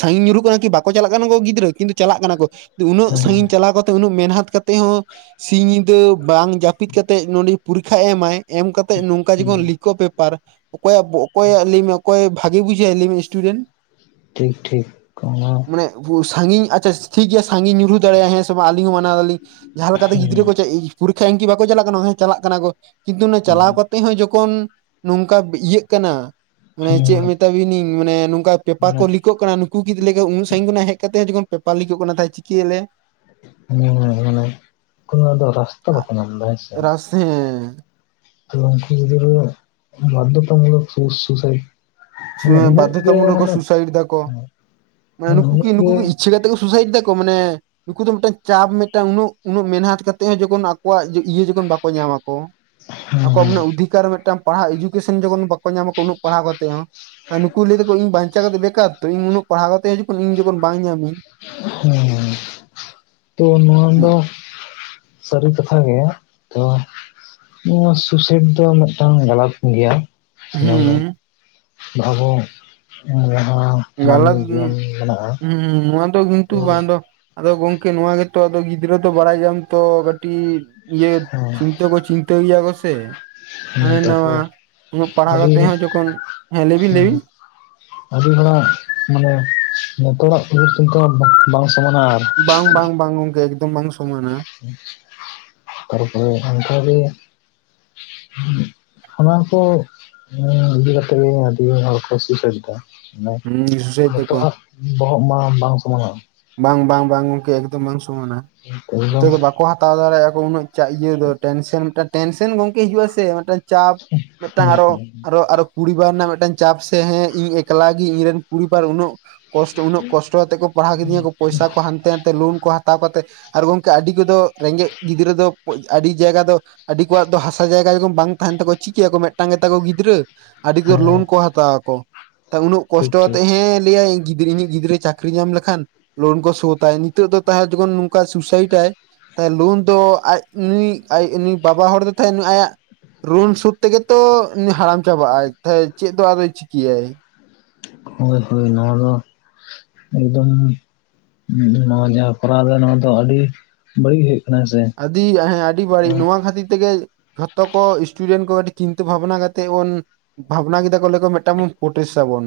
ᱥᱟᱹᱜᱤᱧ ᱧᱩᱨᱩᱜ ᱠᱟᱱᱟ ᱠᱤ ᱵᱟᱠᱚ ᱪᱟᱞᱟᱜ ᱠᱟᱱᱟ ᱠᱚ ᱜᱤᱫᱽᱨᱟᱹ ᱠᱤᱱᱛᱩ ᱪᱟᱞᱟᱜ ᱠᱟᱱᱟ ᱠᱚ, [unintelligible] ᱩᱱᱟᱹᱜ ᱦᱮᱸ ᱥᱟᱹᱜᱤᱧ ᱪᱟᱞᱟᱣ ᱠᱟᱛᱮ ᱩᱱᱟᱹᱜ ᱢᱮᱱᱦᱟᱛ ᱠᱟᱛᱮᱜ ᱦᱚᱸ ᱥᱤᱧ ᱧᱤᱫᱟᱹ ᱵᱟᱝ ᱡᱟᱹᱯᱤᱫ ᱠᱟᱛᱮ ᱱᱚᱰᱮ ᱯᱚᱨᱤᱠᱠᱷᱟ ᱮᱢᱟᱭ, ᱮᱢ ᱠᱟᱛᱮ ᱱᱚᱝᱠᱟ ᱡᱚᱠᱷᱚᱱ ᱦᱮᱸ ᱞᱤᱠ ᱠᱚ ᱯᱮᱯᱟᱨ ᱚᱠᱚᱭᱟᱜ ᱞᱟᱹᱭ ᱢᱮ ᱚᱠᱚᱭ ᱵᱷᱟᱜᱤ ᱵᱩᱡᱷᱟᱹᱣᱟᱭ ᱞᱟᱹᱭ ᱢᱮ ᱤᱥᱴᱩᱰᱮᱱᱴ᱾ ᱴᱷᱤᱠ ᱴᱷᱤᱠ ᱚ ᱢᱟᱱᱮ ᱥᱟᱸᱜᱤᱧ ᱟᱪᱪᱷᱟ ᱴᱷᱤᱠ ᱜᱮᱭᱟ ᱥᱟᱹᱜᱤᱧ ᱧᱩᱨᱦᱩ ᱫᱟᱲᱮᱭᱟᱜᱼᱟ, ᱦᱮᱸ ᱪᱮᱵᱟ ᱟᱹᱞᱤᱧ ᱦᱚᱸ ᱢᱟᱱᱟᱣ ᱫᱟᱞᱤᱧ ᱡᱟᱦᱟᱸ ᱞᱮᱠᱟᱛᱮ ᱜᱤᱫᱽᱨᱟᱹ ᱦᱮᱸ ᱠᱚ ᱪᱟ, ᱯᱚᱨᱤᱠᱠᱷᱟ ᱮᱢᱠᱤ ᱵᱟᱠᱚ ᱪᱟᱞᱟᱜ ᱠᱟᱱᱟ ᱱᱚᱜ-ᱚᱭ ᱪᱟᱞᱟᱜ ᱠᱟᱱᱟ ᱠᱚ᱾ ᱠᱤᱱᱛᱩ ᱚᱱᱮ ᱪᱟᱞᱟᱣ ᱦᱮᱸ ᱠᱟᱛᱮᱜ ᱦᱚᱸ ᱡᱚᱠᱷᱚᱱ ᱱᱚᱝᱠᱟ ᱤᱭᱟᱹᱜ ᱠᱟᱱᱟ᱾ ᱢᱟᱱᱮ ᱪᱮᱜ ᱢᱮᱛᱟ ᱦᱮᱸ ᱵᱤᱱᱤᱧ ᱢᱟᱱᱮ ᱱᱚᱝᱠᱟ ᱯᱮᱯᱟᱨ ᱠᱚ ᱞᱤᱠᱚᱜ ᱠᱟᱱᱟ ᱱᱩᱠᱩ ᱠᱤᱫ ᱞᱮᱠᱟ ᱩᱱᱟᱹᱜ ᱥᱟᱹᱜᱤᱧ ᱠᱷᱚᱱᱟᱜ ᱦᱮᱡ ᱠᱟᱛᱮ ᱦᱚᱸ ᱡᱚᱠᱷᱚᱱ ᱯᱮᱯᱟᱨ ᱞᱤᱠᱚᱜ ᱠᱟᱱᱟ, ᱛᱟᱭ ᱪᱤᱠᱟᱹᱭ ᱟᱞᱮ? [unintelligible] ᱢᱟᱱᱮ ᱠᱳᱱᱳ ᱟᱫᱚ ᱨᱟᱥᱛᱟ ᱵᱟᱠᱚ ᱧᱟᱢ ᱫᱟ ᱦᱮ ᱥᱮ᱾ ᱦᱮᱸ ᱛᱚ ᱩᱱᱠᱩ ᱜᱤᱫᱽᱨᱟᱹ ᱵᱟᱫᱫᱷᱚᱜ ᱛᱟ ᱠᱟᱱ ᱜᱮᱠᱚ ᱥᱩ ᱥᱩᱥᱟᱭᱤᱰ᱾ ᱢᱟᱱᱮ ᱦᱤᱱᱟᱹᱜ ᱵᱟᱫᱫᱷᱚᱛᱟ ᱜᱮ ᱢᱩᱞᱚᱠ ᱠᱚ ᱢᱟᱱᱮ ᱥᱩᱥᱟᱭᱤᱰ ᱫᱟᱠᱚ ᱢᱟᱱᱮ ᱱᱩᱠᱩ ᱠᱤ ᱦᱤᱱᱟᱹᱜ ᱱᱩᱠᱩ ᱜᱮ ᱠᱤ ᱤᱪᱪᱷᱟ ᱠᱟᱛᱮᱜ ᱠᱚ ᱥᱩᱥᱟᱭᱤᱰ ᱫᱟ ᱠᱚ, ᱢᱟᱱᱮ ᱱᱩᱠᱩ ᱫᱚ ᱢᱤᱜᱴᱟᱝ ᱪᱟᱯ ᱢᱤᱜᱴᱟᱝ ᱩᱱᱟᱹᱜ, ᱩᱱᱟᱹᱜ ᱢᱮᱦᱟᱱᱚᱛ ᱠᱟᱛᱮ ᱦᱚᱸ ᱡᱚᱠᱷᱚᱱ ᱟᱠᱚᱣᱟᱜ ᱡᱤ ᱤᱭᱟᱹ ᱡᱚᱠᱷᱚᱱ ᱵᱟᱠᱚ ᱧᱟᱢᱟ ᱠᱚ᱾ ᱦᱮᱸ ᱟᱠᱚᱣᱟᱜ ᱢᱟᱱᱮ ᱚᱫᱷᱤᱠᱟᱨ ᱢᱮᱜᱴᱟᱝ᱾ ᱯᱟᱲᱦᱟᱣ ᱮᱰᱩᱠᱮᱥᱚᱱ ᱡᱚᱠᱷᱚᱱ ᱵᱟᱠᱚ ᱧᱟᱢᱟᱠᱚ ᱩᱱᱟᱹᱜ ᱯᱟᱲᱦᱟᱣ ᱠᱟᱛᱮ ᱦᱚᱸ᱾ ᱟᱨ ᱱᱩᱠᱩ ᱞᱟᱹᱭ ᱫᱟᱠᱚ ᱤᱧ ᱵᱟᱧᱪᱟᱣ ᱠᱟᱛᱮ ᱵᱮᱠᱟᱨᱛᱚ, ᱤᱧ ᱱᱩᱱᱟᱹᱜ ᱯᱟᱲᱦᱟᱣ ᱠᱟᱛᱮ ᱦᱤᱡᱩᱜ ᱠᱟᱱᱟᱹᱧ ᱤᱧ ᱡᱚᱠᱷᱚᱱ ᱵᱟᱝ ᱧᱟᱢᱤᱧ᱾ ᱦᱮᱸ ᱛᱚ ᱱᱚᱣᱟ ᱫᱚ ᱥᱟᱹᱨᱤ ᱠᱟᱛᱷᱟ ᱜᱮ ᱛᱚ ᱱᱚᱣᱟ ᱥᱩᱥᱟᱭᱤᱴ ᱫᱚ ᱢᱮᱜᱴᱟᱝ ᱜᱟᱞᱟᱛ ᱠᱟᱱ ᱜᱮᱭᱟ᱾ ᱦᱩᱸ [inaudible] ᱜᱞᱟᱛ ᱡᱤᱭᱚᱱ ᱢᱮᱱᱟᱜᱼᱟ ᱱᱚᱣᱟ ᱫᱚ ᱠᱤᱱ ᱛᱩ ᱛᱚ ᱵᱟᱝᱫᱚ ᱟᱫᱚ ᱜᱚᱝᱠᱮ ᱱᱚᱣᱟ ᱜᱮᱛᱚ ᱟᱫ ᱜᱤᱫᱽᱨᱟᱹ ᱫᱚ ᱵᱟᱲᱟᱭ ᱜᱮᱭᱟᱢ ᱛᱚ ᱠᱟᱹᱴᱤᱡ ᱤᱭᱟᱹ ᱪᱤᱱᱛᱟᱹ ᱠᱚ ᱪᱤᱱᱛᱟᱹ ᱜᱮᱭᱟ ᱠᱚ ᱥᱮ ᱾ ᱦᱮᱸ ᱦᱟᱱᱟ ᱱᱟᱣᱟ ᱛᱟᱨᱯᱚᱨ ᱩᱱᱟᱹᱜ ᱯᱟᱲᱦᱟᱣ ᱟᱹᱰᱤ ᱠᱟᱛᱮ ᱦᱚᱸ ᱡᱚᱠᱷᱚᱱ ᱦᱮᱸ ᱞᱮᱵᱤᱱ ᱞᱮᱵᱤᱱ᱾ ᱟᱹᱰᱤ ᱦᱚᱲᱟᱜ ᱢᱟᱱᱮ ᱱᱮᱛᱚᱜᱟᱜ [inaudible] ᱵᱟᱝ ᱥᱚᱢᱟᱱᱟ᱾ ᱟᱨ ᱵᱟᱝ ᱵᱟᱝ ᱵᱟᱝ ᱜᱚᱝᱠᱮ ᱮᱠᱫᱚᱢ ᱵᱟᱝ ᱥᱚᱢᱟᱱᱟ ᱾ [inaudible] ᱟᱵᱟᱨ ᱠᱚ ᱱᱤᱭᱟᱹ ᱤᱫᱤ ᱠᱟᱛᱮᱜ ᱜᱮ ᱟᱹᱰᱤ ᱦᱚᱲᱠᱚ ᱥᱩᱥᱟᱭᱤᱴ ᱫᱟ ᱾ ᱱᱮ ᱦᱩᱸ ᱥᱩᱥᱟᱹᱭᱮᱫ ᱡᱚᱛᱚ ᱛᱮᱠᱚ ᱦᱚᱲᱟᱜ ᱵᱚᱦᱚᱜ ᱢᱟ ᱵᱟᱝ ᱥᱚᱢᱟᱱᱚᱜᱼᱟ ᱾ ᱵᱟᱝ ᱵᱟᱝ ᱵᱟᱝ ᱜᱚᱝᱠᱮ ᱮᱠᱫᱚᱢ ᱵᱟᱝ ᱥᱚᱢᱟᱱᱟ ᱡᱚᱛᱚ ᱮᱠᱫᱚᱢ ᱫᱚ ᱵᱟᱠᱚ ᱦᱟᱛᱟᱣ ᱫᱟᱲᱮᱭᱟᱜᱼᱟᱠᱚ ᱩᱱᱟᱹᱜ ᱪᱟᱜ ᱤᱭᱟᱹ ᱫᱚ ᱴᱮᱱᱥᱮᱱ ᱢᱤᱜᱴᱟᱝ ᱴᱮᱱᱥᱮᱱ ᱜᱚᱝᱠᱮ ᱦᱤᱡᱩᱜ-ᱟ ᱥᱮ ᱢᱮᱫᱴᱮᱡ ᱪᱟᱯ ᱢᱤᱫᱴᱟᱝ ᱦᱩᱸ ᱟᱨᱚ ᱦᱩᱸ ᱟᱨᱚ ᱟᱨᱚ ᱯᱚᱨᱤᱵᱟᱨ ᱨᱮᱱᱟᱜ ᱢᱤᱫᱴᱟᱝ ᱪᱟᱯ, ᱥᱮ ᱦᱮᱸ ᱤᱧ ᱮᱠᱞᱟ ᱜᱮᱤᱧ ᱤᱧᱨᱮᱱ ᱯᱚᱨᱤᱵᱟᱨ ᱩᱱᱟᱹᱜ ᱠᱚᱥᱴᱚ ᱩᱱᱟᱹᱜ ᱠᱚᱥᱴᱚ ᱠᱟᱛᱮ ᱠᱚ ᱯᱟᱲᱦᱟᱣ ᱠᱤᱫᱤᱧᱟ ᱠᱚ, ᱯᱚᱭᱥᱟ ᱠᱚ ᱦᱟᱸᱜ ᱦᱟᱱᱛᱮ ᱱᱟᱱᱛᱮ ᱞᱳᱱ ᱠᱚ ᱦᱟᱛᱟᱣ ᱠᱟᱛᱮᱫ, ᱟᱨ ᱜᱚᱝᱠᱮ ᱟᱹᱰᱤ ᱠᱚᱫᱚ ᱨᱮᱸᱜᱮᱡ ᱜᱤᱫᱽᱨᱟᱹ ᱫᱚ ᱟᱹᱰᱤ ᱡᱟᱭᱜᱟ ᱫᱚ ᱟᱹᱰᱤ ᱠᱚᱣᱟᱜ ᱫᱚ ᱦᱟᱥᱟ ᱡᱟᱭᱜᱟ ᱡᱚᱠᱷᱚᱱ ᱵᱟᱝ ᱛᱟᱦᱮᱱ ᱛᱟᱠᱚᱣᱟ ᱪᱤᱠᱟᱹᱭᱟᱠᱚ ᱢᱤᱫᱴᱟᱝ ᱜᱮᱛᱟᱠᱚ ᱜᱤᱫᱽᱨᱟᱹ᱾ ᱟᱹᱰᱤ ᱩᱛᱟᱹᱨ ᱦᱮᱸ ᱞᱳᱱ ᱠᱚ ᱦᱟᱛᱟᱣᱟᱠᱚ, ᱛᱟ ᱩᱱᱟᱹᱜ ᱴᱷᱤᱠ ᱴᱷᱤᱠ ᱠᱚᱥᱴᱚᱛᱮᱫ ᱦᱮᱸ ᱞᱟᱹᱭᱟᱭ ᱤᱧ ᱜᱤᱫᱽᱨᱟᱹ ᱤᱧ᱾ [unintelligible] ᱜᱤᱫᱽᱨᱟᱹ ᱪᱟᱹᱠᱨᱤ ᱧᱟᱢ ᱞᱮᱠᱷᱟᱱ ᱞᱳᱱ ᱠᱚ ᱥᱳᱫᱷᱟᱭ ᱱᱤᱛᱚᱜ ᱫᱚ [inaudible] ᱡᱚᱠᱷᱚᱱ ᱱᱚᱝᱠᱟ ᱥᱩᱭᱥᱟᱭᱤᱴᱟᱭ ᱞᱳᱱ ᱫᱚ ᱟᱡ ᱱᱩᱭ ᱱᱩᱭ ᱵᱟᱵᱟ ᱦᱚᱲ ᱫᱚ ᱛᱟᱦᱮ ᱟᱭᱟᱜ ᱨᱩᱢ ᱥᱩᱫ ᱛᱮᱜᱮ ᱛᱚ ᱦᱟᱲᱟᱢ ᱪᱟᱵᱟᱜᱼᱟ ᱪᱮᱫ ᱫᱚ ᱟᱫᱚᱭ ᱪᱤᱠᱟᱹᱭᱟᱭ, ᱦᱳᱭ ᱦᱩᱭ ᱱᱚᱣᱟ ᱫᱚ ᱮᱠᱫᱚᱢ ᱱᱚᱣᱟ ᱠᱚᱨᱟᱣ ᱫᱚ ᱱᱚᱣᱟ ᱫᱚ ᱟᱹᱰᱤ ᱵᱟᱹᱲᱤᱡ ᱦᱩᱭᱩᱜ ᱠᱟᱱᱟ ᱥᱮ ᱟᱹᱰᱤ ᱦᱮᱸ ᱟᱹᱰᱤ ᱵᱟᱹᱲᱤᱡ ᱱᱚᱣᱟ ᱠᱷᱟᱹᱛᱤᱨ ᱛᱮᱜᱮ ᱡᱷᱚᱛᱚ ᱠᱚ ᱥᱴᱩᱰᱮᱱᱴ ᱠᱚ ᱠᱟᱹᱴᱤᱪ ᱪᱤᱱᱛᱟᱹ ᱵᱷᱟᱵᱱᱟ ᱠᱟᱛᱮ ᱵᱚᱱ ᱵᱷᱟᱵᱱᱟ ᱠᱮᱫᱟ ᱠᱚ ᱢᱤᱫᱴᱟᱝ ᱵᱩᱱ ᱯᱚᱴᱤᱥᱟ ᱵᱚᱱ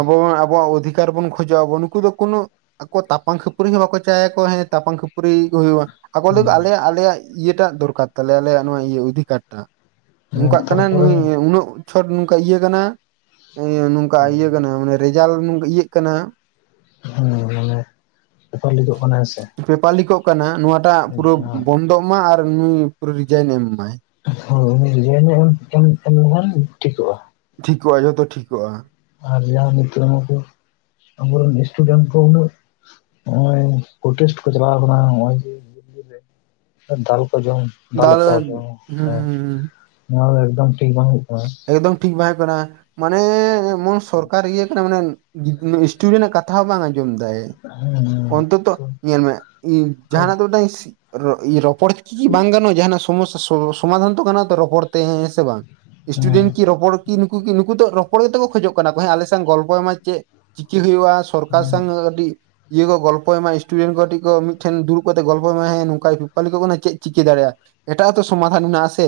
ᱟᱵ ᱟᱵᱚᱣᱟᱜ ᱩᱫᱷᱤᱠ ᱵᱮᱠᱟᱨ ᱵᱚᱱ ᱠᱷᱚᱡ ᱟᱣᱟᱵᱱ ᱱᱩᱠᱩ ᱫᱚ ᱠᱳᱱᱚ ᱟᱠᱚ ᱛᱟᱯᱟᱢ ᱠᱷᱟᱹᱯᱩᱨᱤ ᱦᱚᱸ ᱵᱟᱠᱚ ᱪᱟᱭ ᱟᱠᱚ ᱦᱮᱸ ᱛᱟᱯᱟᱢ ᱠᱷᱟᱹᱯᱩᱨᱤ ᱦᱩᱭᱩᱜᱼᱟ᱾ ᱟᱠᱚ ᱞᱟᱹᱭ ᱟᱠᱚ ᱟᱞᱮ ᱟᱞᱮᱭᱟᱜ ᱤᱭᱟᱹᱴᱟᱜ ᱫᱚᱨᱠᱟᱨ ᱛᱟᱞᱮᱭᱟ ᱟᱞᱮᱭᱟᱜ ᱱᱚᱣᱟ ᱚᱫᱷᱤᱠᱟᱨ ᱴᱟᱜ ᱾ ᱦᱮᱸ ᱱᱚᱝᱠᱟᱜ ᱠᱟᱱᱟ ᱛᱟᱨᱯᱚᱨᱮ ᱱᱩᱭ ᱩᱱᱟᱹᱜ ᱪᱷᱚᱴ ᱱᱚᱝᱠᱟ ᱤᱭᱟᱹ ᱠᱟᱱᱟ ᱮᱸ ᱚᱱᱠᱟ ᱤᱭᱟᱹ ᱠᱟᱱᱟ ᱢᱟᱱᱮ ᱨᱮᱡᱟᱞᱴ ᱤᱭᱟᱹᱜ ᱠᱟᱱᱟ ᱦᱮᱸ ᱢᱟᱱᱮ ᱵᱮᱯᱟᱨ ᱞᱤᱠᱚᱜ ᱠᱟᱱᱟ ᱦᱮᱸ ᱥᱮ ᱯᱮᱯᱟᱨᱞᱤᱠᱚᱜ ᱠᱟᱱᱟ ᱱᱚᱣᱟ ᱴᱟᱜ ᱯᱩᱨᱟᱹ ᱵᱚᱱᱫᱚᱜ ᱢᱟ ᱟᱨ ᱱᱩᱭ ᱯᱩᱨᱟᱹ ᱨᱤᱡᱟᱭᱤᱱ ᱮᱢ ᱢᱟᱭ, [inaudible] ᱴᱷᱤᱠᱚᱜᱼᱟ ᱡᱷᱚᱛᱚ ᱴᱷᱤᱠᱚᱜᱼᱟ ᱾ ᱟᱨ ᱡᱟᱦᱟᱸ ᱱᱤᱛᱚᱜ ᱱᱠᱩ ᱟᱵᱚᱨᱮᱱ ᱥᱴᱩᱰᱮᱱᱴ ᱠᱚ ᱩᱱᱟᱹᱜ [inaudible] ᱫᱟᱞᱮᱫ ᱫᱟᱞ ᱠᱚᱣᱟ ᱠᱚ ᱦᱩᱸ ᱦᱮᱸ ᱱᱚᱣᱟ ᱫᱚ ᱮᱠᱫᱚᱢ ᱴᱷᱤᱠ ᱵᱟᱝ ᱦᱩᱭᱩᱜ ᱠᱟᱱᱟ᱾ ᱮᱠᱫᱚᱢ ᱴᱷᱤᱠ ᱵᱟᱭ ᱦᱩᱭᱩᱜ ᱠᱟᱱᱟ, ᱢᱟᱱᱮ ᱮᱢᱚᱱ ᱥᱚᱨᱠᱟᱨ ᱤᱭᱟᱹ ᱠᱟᱱᱟ ᱢᱟᱱᱮ ᱥᱴᱩᱰᱮᱱᱴ ᱟ ᱠᱟᱛᱷᱟ ᱦᱚᱸ ᱵᱟᱝ ᱟᱸᱡᱚᱢ ᱮᱫᱟᱭ, ᱚᱱᱛᱚ ᱛᱚ ᱧᱮᱞ ᱢᱮ ᱡᱟᱦᱱᱟᱜ ᱫᱚ ᱢᱤᱫᱴᱟᱝ ᱯᱚᱨᱮ ᱠᱤ ᱵᱟᱝ ᱜᱟᱱᱚᱜᱼᱟ ᱡᱟᱦᱱᱟᱜ ᱥᱚᱢᱚᱥᱥᱟ ᱥᱚᱢᱟᱷᱟᱱ ᱛᱚ ᱜᱟᱱᱳᱟ ᱛᱚ ᱨᱚᱯᱚᱲ ᱛᱮ ᱦᱮᱸᱸ ᱥᱮ ᱵᱟᱝ, ᱥᱴᱩᱰᱮᱱᱴ ᱠᱤ ᱨᱚᱯᱚᱲ ᱱᱩᱠᱩ ᱠᱤ ᱱᱩᱠᱩ ᱫᱚ ᱨᱚᱯᱚᱲ ᱜᱮᱛᱮ ᱠᱚ ᱠᱷᱚᱡᱚᱜ ᱠᱟᱱᱟ ᱦᱮᱸ ᱟᱞᱮ ᱥᱟᱝ ᱜᱚᱞᱯᱚᱭ ᱢᱟᱭ ᱪᱮᱫ ᱪᱤᱠᱤ ᱦᱩᱭᱩᱜᱼᱟ᱾ ᱥᱚᱨᱠᱟᱨ ᱥᱟᱸᱜ ᱟᱹᱰᱤ ᱤᱭᱟᱹ ᱠᱚ ᱜᱚᱞᱯᱚᱭ ᱢᱟ ᱤᱥᱴᱩᱰᱮᱱᱴ ᱠᱚᱴᱤᱡ ᱠᱚ ᱢᱤᱫᱴᱷᱮᱱ ᱫᱩᱲᱩᱵ ᱠᱟᱛᱮᱜ ᱜᱚᱞᱯᱚᱭ ᱢᱟ ᱦᱮ ᱱᱚᱝᱠᱟ ᱯᱮᱯᱟᱞᱤᱠ ᱠᱚ ᱠᱟᱱᱟ ᱪᱮᱫ ᱪᱤᱠᱟᱹ ᱫᱟᱲᱮᱭᱟᱜᱼᱟ᱾ ᱮᱴᱟᱜ-ᱟ ᱦᱚ ᱛᱚ ᱥᱚᱢᱟᱫᱷᱟᱱ ᱢᱮᱱᱟᱜ- ᱟ ᱥᱮ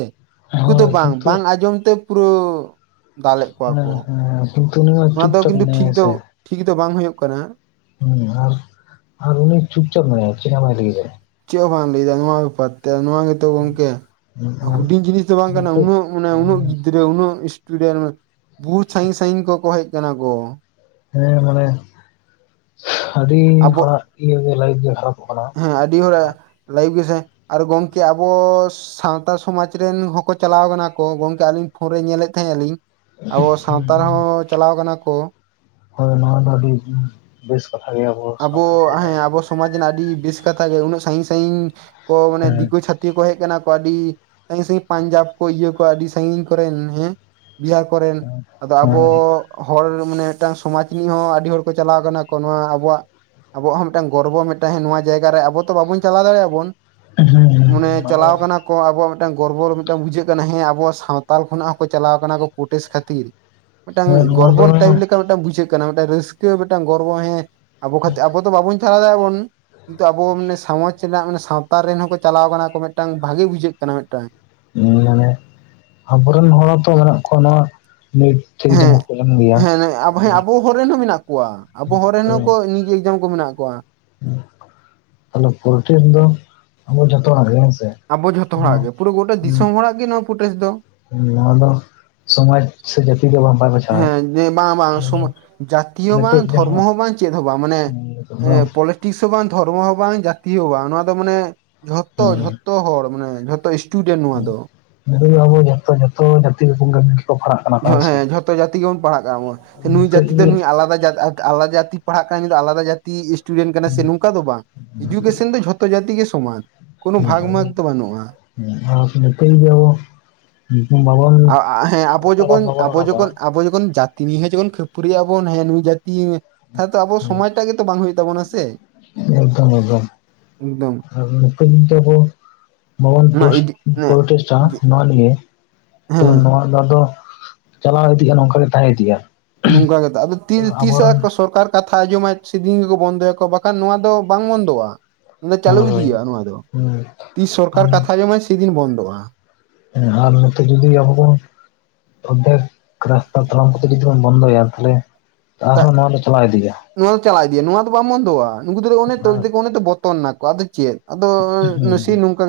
ᱩᱱᱠᱩ ᱫᱚ ᱦᱳᱭ ᱵᱟᱝ ᱠᱤᱱᱛᱩ ᱵᱟᱝ ᱟᱸᱡᱚᱢ ᱛᱮ ᱯᱩᱨᱟᱹ ᱫᱟᱞᱮᱫ ᱠᱚᱣᱟ ᱠᱚ [unintelligible] ᱱᱚᱣᱟ ᱫᱚ ᱠᱤᱱᱛᱩ ᱢᱮᱱᱟᱭᱟ ᱴᱷᱤᱠ ᱦᱮᱸ ᱫᱚ ᱥᱮ ᱴᱷᱤᱠ ᱫᱚ ᱵᱟᱝ ᱦᱩᱭᱩᱜ ᱠᱟᱱᱟ᱾ ᱦᱩᱸ ᱟᱨ ᱟᱨ ᱩᱱᱤ ᱪᱩᱯᱪᱟᱯ ᱢᱮᱱᱟᱭᱟ ᱪᱮᱫ ᱦᱚᱸ ᱵᱟᱭ ᱞᱟᱹᱜᱤᱫᱟᱭ ᱪᱮᱫ ᱦᱚᱸ ᱞᱟᱹᱭᱫᱟᱭ ᱱᱚᱣᱟ ᱵᱮᱯᱟᱨ ᱛᱮ ᱱᱚᱣᱟ᱾ ᱛᱚ ᱜᱚᱝᱠᱮ ᱦᱩᱰᱤᱧ ᱡᱤᱱᱤᱥ ᱫᱚ ᱵᱟᱝ ᱠᱟᱱᱟ ᱱᱤᱛᱚᱜ ᱩᱱᱟᱹᱜ ᱢᱟᱱᱮ ᱩᱱᱟᱹᱜ ᱜᱤᱫᱽᱨᱟᱹ ᱩᱱᱟᱹᱜ ᱤᱥ ᱴᱩᱰᱮᱱ ᱵᱚᱦᱩᱛ ᱥᱟᱸᱜᱤᱧ ᱥᱟᱸᱜᱤᱧ ᱠᱚᱠᱚ ᱦᱮᱡ ᱟᱠᱟᱱᱟ ᱠᱚ ᱦᱮᱸ ᱢᱟᱱᱮ ᱟᱹᱰᱤ ᱟᱵᱚ ᱦᱚᱲᱟᱜ ᱤᱭᱟᱹ ᱜᱮ ᱞᱟᱭᱤᱯᱷ ᱜᱮ ᱠᱷᱟᱨᱟᱯᱚᱜ ᱠᱟᱱᱟ᱾ ᱦᱮᱸ ᱟᱹᱰᱤ ᱦᱚᱲᱟᱜ ᱞᱟᱹᱭᱤᱵ ᱜᱮ ᱥᱮ ᱟᱨ ᱜᱚᱢᱠᱮ ᱟᱵᱚᱥ ᱥᱟᱶᱛᱟ ᱥᱚᱢᱟᱡᱽ ᱨᱮᱱ ᱦᱚᱸᱠᱚ ᱪᱟᱞᱟᱣ ᱠᱟᱱᱟ ᱠᱚ ᱜᱚᱢᱠᱮ ᱟᱹᱞᱤᱧ ᱯᱷᱳᱱ ᱨᱮ ᱧᱮᱞᱮᱫ ᱛᱟᱦᱮᱸᱱᱟ ᱞᱤᱧ ᱟᱵᱚ ᱥᱟᱶᱛᱟᱲ ᱦᱚᱸ ᱪᱟᱞᱟᱣ ᱠᱟᱱᱟ ᱠᱚ ᱦᱳᱭ ᱱᱚᱣᱟ ᱫᱚ ᱟᱹᱰᱤ ᱵᱮᱥ ᱠᱟᱛᱷᱟ ᱜᱮ ᱟᱵᱚ ᱥᱟᱶᱛᱟ ᱠᱚᱨᱮᱱᱜ ᱠᱚᱫᱚ ᱮᱱᱟ ᱟᱹᱰᱤ ᱵᱮᱥ ᱠᱟᱛᱷᱟ ᱜᱮ ᱩᱱᱟᱹᱜ ᱥᱟᱸᱜᱤᱧ ᱥᱟᱸᱜᱤᱧ ᱠᱚ ᱢᱟᱱ ᱫᱤᱠᱩ ᱪᱟᱹᱛ ᱛᱤ ᱠᱚ ᱦᱮᱡ ᱟᱠᱟᱱᱟ ᱠᱚ ᱟᱹᱰᱤ ᱥᱟᱸᱜᱤᱧ ᱥᱟᱸᱜᱤᱧ ᱯᱟᱧᱡᱟᱵ ᱠᱚ ᱤᱭᱟᱹ ᱠᱚᱣᱟ ᱟᱹᱰᱤ ᱥᱟᱸᱜᱤᱧ ᱠᱚᱨᱮᱱ ᱦᱮᱸ ᱵᱤᱦᱟᱨ ᱠᱚᱨᱮᱱ ᱟᱫᱚ ᱦᱮᱸ ᱟᱵᱚ ᱦᱚᱲ ᱢᱟᱱᱮ ᱢᱤᱫᱴᱟᱱ ᱥᱚᱢᱟᱡᱽ ᱨᱤᱱᱤᱡ ᱦᱚᱸ ᱟᱹᱰᱤ ᱦᱚᱲ ᱠᱚ ᱪᱟᱞᱟᱣ ᱠᱟᱱᱟ ᱠᱚ ᱱᱚᱣᱟ ᱟᱵᱚᱣᱟᱜ ᱟᱵᱚᱣᱟᱜ ᱦᱚᱸ ᱢᱤᱫᱴᱟᱝ ᱜᱚᱨᱵᱚ ᱢᱮ ᱴᱦᱮᱸ ᱱᱚᱣᱟ ᱡᱟᱭᱜ ᱡ ᱟᱵᱚ ᱛᱚ ᱵᱟᱵᱚᱱ ᱪᱟᱞᱟᱣ ᱫᱟᱲᱮᱭᱟᱜ ᱵᱚᱱ ᱦᱮᱸ ᱢᱟᱱᱮ ᱪᱟᱞᱟᱣ ᱠᱟᱱᱟ ᱠᱚ ᱟᱵᱚ ᱢᱤᱫᱴᱟᱝ ᱜᱚᱨᱵᱚ ᱢᱤᱫᱴᱟᱝ ᱵᱩᱡᱷᱟᱹᱜ ᱠᱟᱱᱟ ᱦᱮᱸ ᱟᱵᱚ ᱥᱟᱶᱛᱟᱞ ᱠᱷᱚᱱᱟᱜ ᱦᱚᱸᱠᱚ ᱪᱟᱞᱟᱣ ᱠᱟᱱᱟ ᱯᱩᱨᱴᱮᱥᱴ ᱠᱷᱟᱹᱛᱤᱨ ᱢᱤᱫᱴᱟᱝ ᱦᱮᱸ ᱱᱚᱣᱟ ᱫᱚ ᱜᱚᱨᱚᱵᱚᱞ ᱴᱟᱭᱤᱯ ᱞᱮᱠᱟ ᱢᱤᱫᱴᱟᱝ ᱵᱩᱡᱷᱟᱹᱜ ᱠᱟᱱᱟ ᱢᱤᱫᱴᱟᱝ ᱨᱟᱹᱥᱠᱟᱹ ᱢᱤᱫᱴᱟᱝ ᱜᱚᱨᱵᱚ ᱦᱮᱸ ᱟᱵᱚ ᱠᱷᱟᱹ ᱟᱵᱚ ᱫᱚ ᱵᱟᱵᱚᱱ ᱪᱷᱟᱞᱟᱣ ᱫᱟᱭᱟᱵᱚᱱ ᱠᱤᱱᱛᱩ ᱟᱵᱚ ᱢᱟᱱᱮ ᱥᱚᱢᱟᱡᱽ ᱨᱮᱱᱟᱜ ᱢᱟᱱᱮ ᱥᱟᱶᱛᱟ ᱨᱮᱱ ᱦᱚᱸᱠᱚ ᱪᱟᱞᱟᱣ ᱠᱟᱱᱟ ᱠᱚ ᱢᱤᱫᱴᱟᱝ ᱵᱷᱟᱜᱮ ᱵᱩᱡᱷᱟᱹᱜ ᱠᱟᱱᱟ ᱢᱤᱫᱴᱟᱝ ᱦᱮ ᱡᱟᱱᱮ ᱟᱵᱚᱨᱮᱱ ᱦᱚᱲ ᱦᱚᱛᱚ ᱢᱮᱱᱟᱜ ᱠᱚᱣᱟ ᱱᱚᱣᱟ ᱢᱤᱫ ᱴᱷᱤᱠ ᱦᱮᱸ ᱡᱚᱢᱟᱜ ᱠᱚ ᱡᱟᱢᱟ᱾ ᱦᱮᱸ ᱱᱮᱜ ᱟᱵᱚ ᱦᱮᱸ ᱟᱵᱚ ᱦᱚᱨᱮᱱ ᱦᱚᱸ ᱢᱮᱱᱟᱜ ᱠᱚᱣᱟ ᱟᱵᱚ ᱦᱚᱲ ᱨᱮᱱ ᱦᱚᱠᱚ ᱱᱤᱡ ᱮᱠᱡᱟᱢ ᱠᱚ ᱢᱮᱱᱟᱜ ᱠᱚᱣᱟ᱾ ᱟᱫᱚ ᱯᱚᱨᱴᱮᱥ ᱫᱚ ᱟᱵᱚ ᱡᱚᱛᱚ ᱦᱚᱲᱟᱜ ᱜᱮ ᱦᱮᱸ ᱥᱮ ᱟᱵᱚ ᱡᱷᱚᱛᱚ ᱦᱚᱲᱟᱜ ᱜᱮ ᱯᱩᱨᱟᱹ ᱜᱚᱴᱟ ᱫᱤᱥᱚᱢ ᱦᱚᱲᱟᱜ ᱜᱮ ᱱᱚᱣᱟ ᱯᱩᱴᱮᱥ ᱫᱚ ᱱᱚᱣᱟ ᱫᱚ ᱥᱚᱢᱟᱡᱽ ᱥᱮ ᱡᱟᱹᱛᱤ ᱫᱚ ᱵᱟᱭ ᱵᱟᱪᱷᱟᱣᱟᱭ ᱦᱮᱸ ᱫᱮ ᱵᱟᱝ ᱵᱟᱝ ᱥᱚᱢ ᱡᱟᱛᱤ ᱦᱚᱸ ᱵᱟᱝ ᱱᱤᱛᱚᱜ ᱫᱷᱚᱨᱢᱚ ᱡᱟᱦᱟᱸ ᱦᱚᱸ ᱵᱟᱝ ᱪᱮᱫ ᱦᱚᱸ ᱵᱟᱝ ᱢᱟᱱᱮ ᱱᱤᱛᱚᱜ ᱫᱚ ᱮᱸ ᱯᱚᱞ ᱛᱤᱥᱦᱚᱸ ᱵᱟᱝ ᱫᱷᱚᱨᱢᱚ ᱦᱚᱸ ᱵᱟᱝ ᱡᱟᱛᱤ ᱦᱚᱸ ᱵᱟᱝ ᱱᱚᱣᱟ ᱫᱚ ᱢᱟᱱᱮ ᱡᱷᱚᱛᱚ ᱡᱷᱚᱛᱚ ᱦᱚᱲ ᱢᱟᱱᱮ ᱡᱷᱚᱛᱚ ᱤᱥᱴ ᱴᱩᱰᱮᱱᱴ ᱱᱚᱣᱟ ᱫᱚ ᱱᱤᱛᱚᱜ ᱜᱮ ᱟᱵᱚ ᱡᱚᱛᱚ ᱡᱚᱛᱚ ᱡᱟᱹᱛᱤ ᱨᱮ ᱥᱚᱸᱜᱮ ᱛᱮ ᱜᱤᱠᱚ ᱯᱟᱲᱟᱜᱼᱟ᱾ ᱦᱳᱭ ᱦᱮᱸ ᱡᱷᱚᱛᱚ ᱡᱟᱹᱛᱤ ᱜᱮᱵᱚᱱ ᱯᱟᱲᱦᱟᱜ ᱠᱟᱱᱟ ᱵᱚᱱ ᱱᱩᱭ ᱱᱤᱛᱚᱜ ᱡᱟᱹᱛᱤ ᱫᱚ ᱡᱩᱫᱤ ᱱᱩᱭ ᱟᱞᱟᱫᱟ ᱡᱟᱫᱟᱜ ᱠᱟᱜ-ᱟ ᱟᱞᱟ ᱡᱟᱹᱛᱤᱠ ᱯᱟᱲᱦᱟᱜ ᱠᱟᱱᱟ ᱱᱩᱭᱫᱚ ᱟᱞᱟᱫᱟ ᱡᱟᱹᱛᱤ ᱤᱥᱴᱩᱰᱮᱱᱴ ᱠᱟᱱᱟ ᱥᱮ ᱱᱚᱝᱠᱟ ᱫᱚ ᱵᱟᱝ ᱮᱡᱩᱠᱮᱥᱚᱱ ᱫᱚ ᱡᱷᱚᱛᱚ ᱡᱟᱹᱛᱤ ᱜᱮ ᱥᱚᱢᱟᱱ ᱠᱳᱱᱳ ᱵᱷᱟᱜᱽ ᱡᱚᱦᱟᱨ ᱢᱟᱜᱽ ᱫᱚ ᱵᱟᱹᱱᱩᱜᱼᱟ ᱜᱚᱝᱠᱮ ᱱᱩᱜᱤᱱᱧ ᱜᱤᱭᱚ ᱧᱩᱛᱩᱢ ᱵᱟᱵᱚᱱ ᱟ ᱟ ᱦᱮᱸ ᱟᱵᱚ ᱠᱟᱛᱷᱟ ᱵᱟᱢ ᱡᱚᱜᱚᱱ ᱵᱟᱵᱚᱱ ᱟᱵᱚ ᱨᱟᱠᱟᱵᱟ ᱡᱚᱠᱷᱚᱱ ᱟᱵᱚ ᱡᱚᱠᱷᱚᱱ ᱡᱟᱛ ᱛᱤᱱᱤ ᱦᱟᱹ ᱡᱮᱵᱚᱱ ᱠᱷᱟᱹᱯᱟᱹᱨᱤᱭᱟᱹ ᱟᱵᱚᱱ ᱦᱮᱸ ᱱᱩᱭ ᱡᱟᱹᱛᱤ ᱛᱟᱦᱮ ᱛᱚ ᱟᱵᱚ ᱦᱮᱸ ᱥᱚᱢᱚᱭᱴᱟᱜ ᱜᱮᱛᱚ ᱵᱟᱝ ᱦᱩᱭᱩᱜ ᱛᱟᱵᱚᱱᱟ ᱥᱮ ᱮᱠᱫᱚᱢ ᱮᱠᱫᱚᱢ ᱮᱠᱫᱚᱢ ᱟᱨ ᱱᱩᱠᱟᱹᱧ ᱛᱮᱵᱚᱱ ᱵᱟᱵᱚᱱ ᱚᱱᱟ ᱯᱚᱥ ᱤᱰᱤ ᱚᱱᱟ ᱯᱚᱨᱚᱴᱮᱥ ᱟ ᱱᱚᱣᱟᱱ ᱜᱮ ᱛᱚ ᱦᱮᱸ ᱱᱚᱣᱟ ᱫᱚ ᱟᱫᱚ ᱪᱟᱞᱟᱣ ᱤᱫᱤᱜᱼᱟ ᱱᱚᱝᱠ ᱜᱮ ᱛᱟᱦᱮᱸ ᱤᱫᱤᱜᱼᱟ᱾ ᱱᱚᱝᱠᱟ ᱠᱟᱫᱟᱜᱼᱟ ᱛᱚ ᱛᱤᱨᱮ ᱛᱤᱥ ᱮ ᱟ ᱟᱵᱚᱨᱮᱱ ᱠᱚ ᱥᱚᱨᱠᱟᱨ ᱠᱟᱛᱷᱟ ᱟᱸᱡᱚᱢᱟ ᱥᱮᱫᱤᱱ ᱜᱮᱠᱚ ᱵᱚᱱᱫᱚᱭᱟ ᱵᱟᱠᱷᱟᱱ ᱱᱚᱣᱟ ᱫᱚ ᱵᱟᱝ ᱵᱚᱱᱫᱚᱜᱼᱟ᱾ ᱚᱱᱟ ᱪᱟᱹᱞᱩ ᱦᱳᱭ ᱦᱳᱭ ᱤᱫᱤᱭᱟ ᱱᱚᱣᱟ ᱫᱚ ᱛᱤᱥ ᱥᱚᱨᱠᱟᱨ ᱦᱩᱸ ᱠᱟᱛᱷᱟ ᱟᱡᱚᱢᱟᱭ ᱥᱮᱫᱤᱱ ᱵᱚᱱᱫᱚᱜᱼᱟ ᱾ ᱦᱮᱸ ᱟᱨ ᱱᱚᱛᱮ ᱡᱩᱫᱤ ᱟᱵᱚ ᱵᱚᱱ ᱚᱫᱷᱮᱠ [unintelligible] ᱱᱤᱛᱚᱜ ᱡᱩᱫᱤ ᱵᱚᱱ ᱵᱚᱱᱫᱚᱭᱟ ᱛᱷᱟᱞᱮ ᱟᱨᱦᱚᱸ ᱱᱚᱣᱟ ᱫᱚ ᱪᱟᱞᱟᱣ ᱤᱫᱤᱜᱼᱟ ᱾ ᱱᱚᱣᱟ ᱫᱚ ᱪᱟᱞᱟᱣ ᱤᱫᱤᱭᱟ ᱱᱚᱣᱟ ᱫᱚ ᱵᱟᱢ ᱵᱚᱱᱫᱚᱜᱼᱟ ᱱᱩᱠᱩ ᱫᱚ ᱟᱨ ᱚᱱᱮᱛᱚ [inaudible] ᱵᱚᱛᱚᱨ ᱱᱟᱠᱚ ᱟᱫᱚ ᱪᱮᱜ? ᱟᱫᱚ ᱦᱩᱸ ᱱᱟᱥᱤ ᱱᱚᱝᱠᱟ